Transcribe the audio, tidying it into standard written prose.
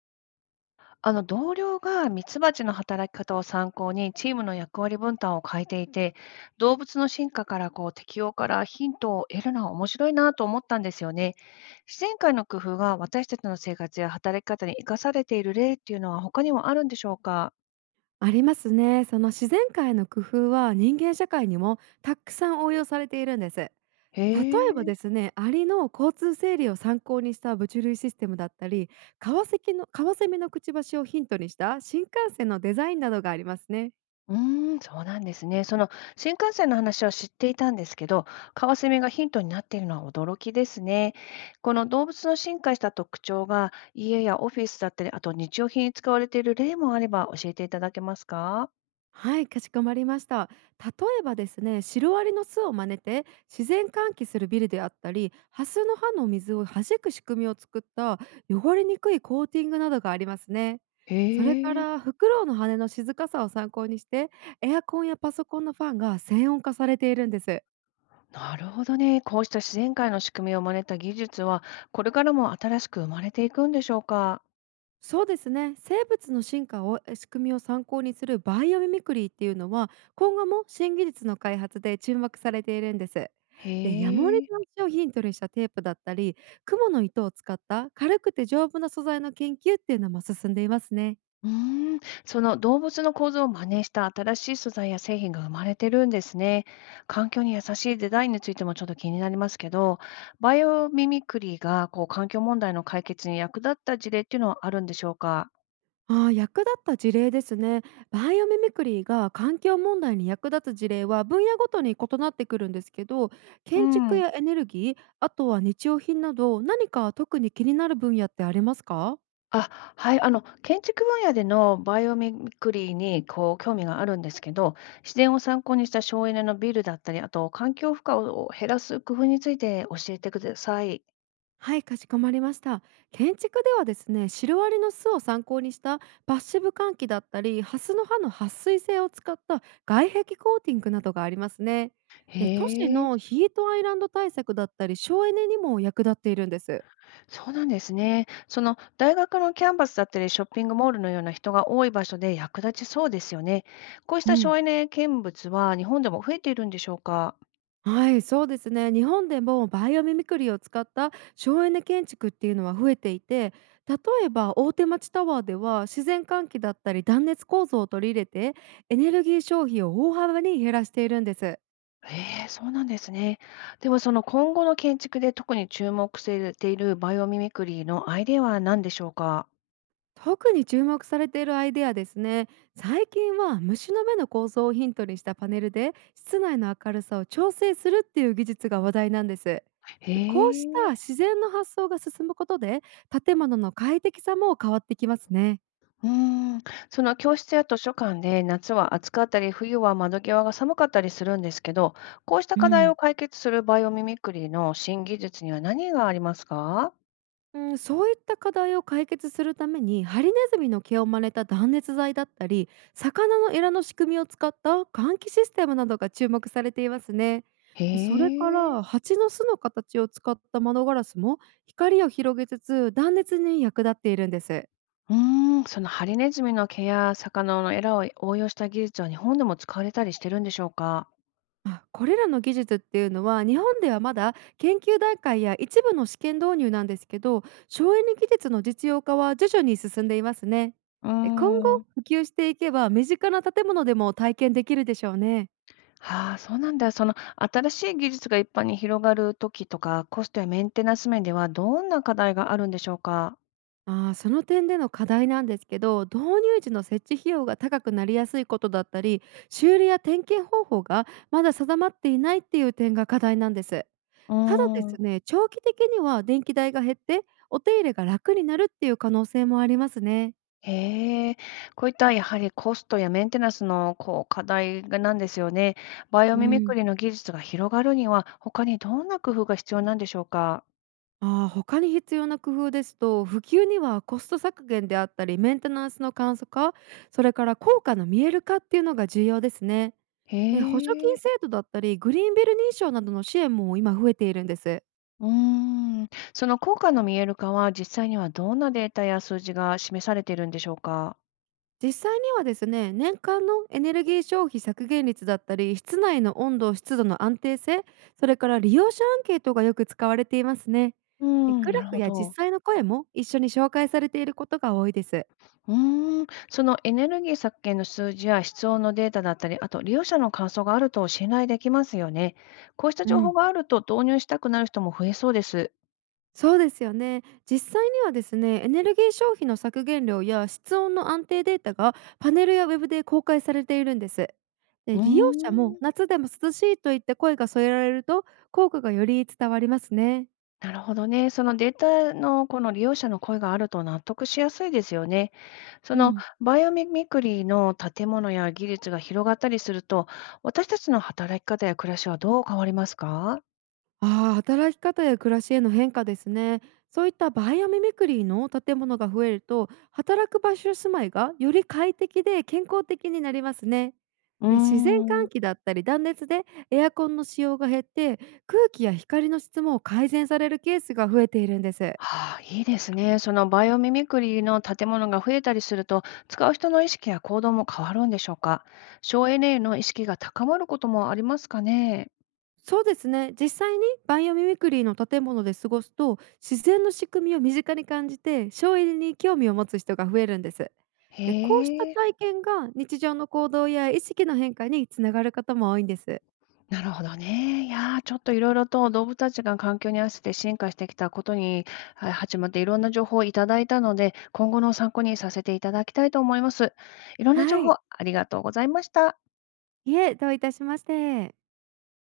同僚がミツバチの働き方を参考にチームの役割分担を変えていて、動物の進化から適応からヒントを得るのは面白いなと思ったんですよね。自然界の工夫が私たちの生活や働き方に生かされている例っていうのは他にもあるんでしょうか？ありますね。その自然界の工夫は人間社会にもたくさん応用されているんです。例へえばえ。ですね、アリの交通整理を参考にした物流システムだったり、カワセキのカワセミのくちばしをヒントにした新幹線のデザインなどがありますね。うーん、そうなんですね。その新幹線の話は知っていたんですけど、カワセミがヒントになっているのは驚きですね。この動物の進化した特徴が家やオフィスだったり、あと日用品に使われている例もあれば教えていただけますか？はい、かしこまりました。例えばですね、シロアリの巣を真似て自然換気するビルであったり、ハスの葉の水を弾く仕組みを作った汚れにくいコーティングなどがありますね。へそれかえ、らフクロウの羽の静かさを参考にして、エアコンやパソコンのファンが静音化されているんです。なるほどね。こうした自然界の仕組みを真似た技術は、これからも新しく生まれていくんでしょうか。そうですね、生物の進化を仕組みを参考にするバイオミミクリーっていうのは今後も新技術の開発で注目されているんです。でヤモリへえ。の足をヒントにしたテープだったり、雲の糸を使った軽くて丈夫な素材の研究っていうのも進んでいますね。うーん、その動物の構造を真似した新しい素材や製品が生まれてるんですね。環境に優しいデザインについてもちょっと気になりますけど、バイオミミクリーが環境問題の解決に役立った事例っていうのはあるんでしょうか？ああ、役立った事例ですね。バイオミミクリーが環境問題に役立つ事例は分野ごとに異なってくるんですけど、う建築ん。やエネルギー、あとは日用品など何か特に気になる分野ってありますか？あ、はい、建築分野でのバイオミミクリーに興味があるんですけど、自然を参考にした省エネのビルだったり、あと環境負荷を減らす工夫について教えてください。はい、かしこまりました。建築ではですね、シロアリの巣を参考にしたパッシブ換気だったり、ハスの葉の撥水性を使った外壁コーティングなどがありますね。で、都市へえ。のヒートアイランド対策だったり、省エネにも役立っているんです。そうなんですね。その大学のキャンパスだったりショッピングモールのような人が多い場所で役立ちそうですよね。こうしうたん。省エネ見物は日本でも増えているんでしょうか？はい、そうですね。日本でもバイオミミクリーを使った省エネ建築っていうのは増えていて、例えば大手町タワーでは自然換気だったり断熱構造を取り入れて、エネルギー消費を大幅に減らしているんです。ええ、そうなんですね。ではその今後の建築で特に注目されているバイオミミクリーのアイデアは何でしょうか？特に注目されているアイデアですね。最近は虫の目の構造をヒントにしたパネルで室内の明るさを調整するっていう技術が話題なんです。へこうしたえ。自然の発想が進むことで建物の快適さも変わってきますね。うーん、その教室や図書館で夏は暑かったり、冬は窓際が寒かったりするんですけど、こうしたう課題をん解決するバイオミミクリーの新技術には何がありますか？うん、そういった課題を解決するためにハリネズミの毛を真似た断熱材だったり、魚のエラの仕組みを使った換気システムなどが注目されていますね。へそれかえ。ら蜂の巣の形を使った窓ガラスも光を広げつつ断熱に役立っているんです。うーん、そのハリネズミの毛や魚のエラを応用した技術は日本でも使われたりしてるんでしょうか？あ、これらの技術っていうのは日本ではまだ研究段階や一部の試験導入なんですけど、省エネ技術の実用化は徐々に進んでいますね。うーで今ん。後普及していけば身近な建物でも体験できるでしょうね。はあ、そうなんだ。その新しい技術が一般に広がるときとか、コストやメンテナンス面ではどんな課題があるんでしょうか？あー、その点での課題なんですけど、導入時の設置費用が高くなりやすいことだったり、修理や点検方法がまだ定まっていないっていう点が課題なんです。うただでーん。すね、長期的には電気代が減って、お手入れが楽になるっていう可能性もありますね。へえ、こういったやはりコストやメンテナンスの課題がなんですよね。バイオうミミクん。リの技術が広がるには、他にどんな工夫が必要なんでしょうか？ああ、他に必要な工夫ですと、普及にはコスト削減であったり、メンテナンスの簡素化、それから効果の見える化っていうのが重要ですね。へで補助金え、制度だったり、グリーンビル認証などの支援も今増えているんです。うーん。その効果の見える化は、実際にはどんなデータや数字が示されているんでしょうか？実際にはですね、年間のエネルギー消費削減率だったり、室内の温度湿度の安定性、それから利用者アンケートがよく使われていますね。うーでん、グなラるフほやど。実際の声も一緒に紹介されていることが多いです。うーん、そのエネルギー削減の数字や室温のデータだったり、あと利用者の感想があると信頼できますよね。こうしたう情ん。報があると導入したくなる人も増えそうです。そうですよね。実際にはですね、エネルギー消費の削減量や室温の安定データがパネルやウェブで公開されているんです。でうー利用者もん、夏でも涼しいといった声が添えられると効果がより伝わりますね。なるほどね。そのデータのこの利用者の声があると納得しやすいですよね。そうのん。バイオミミクリーの建物や技術が広がったりすると、私たちの働き方や暮らしはどう変わりますか？ああ、働き方や暮らしへの変化ですね。そういったバイアミミクリーの建物が増えると、働く場所住まいがより快適で健康的になりますね。うー自然換ん。気だったり断熱でエアコンの使用が減って、空気や光の質も改善されるケースが増えているんです。はあ、いいですね。そのバイオミミクリーの建物が増えたりすると、使う人の意識や行動も変わるんでしょうか？省エネへの意識が高まることもありますかね？そうですね。実際にバイオミミクリーの建物で過ごすと、自然の仕組みを身近に感じて、省エネに興味を持つ人が増えるんです。で、こうしたへえ。体験が日常の行動や意識の変化につながることも多いんです。なるほどね。いやー、ちょっといろいろと動物たちが環境に合わせて進化してきたことに、はい、始まっていろんな情報をいただいたので、今後の参考にさせていただきたいと思います。いろんな情は報い。ありがとうございました。いえ、どういたしまして。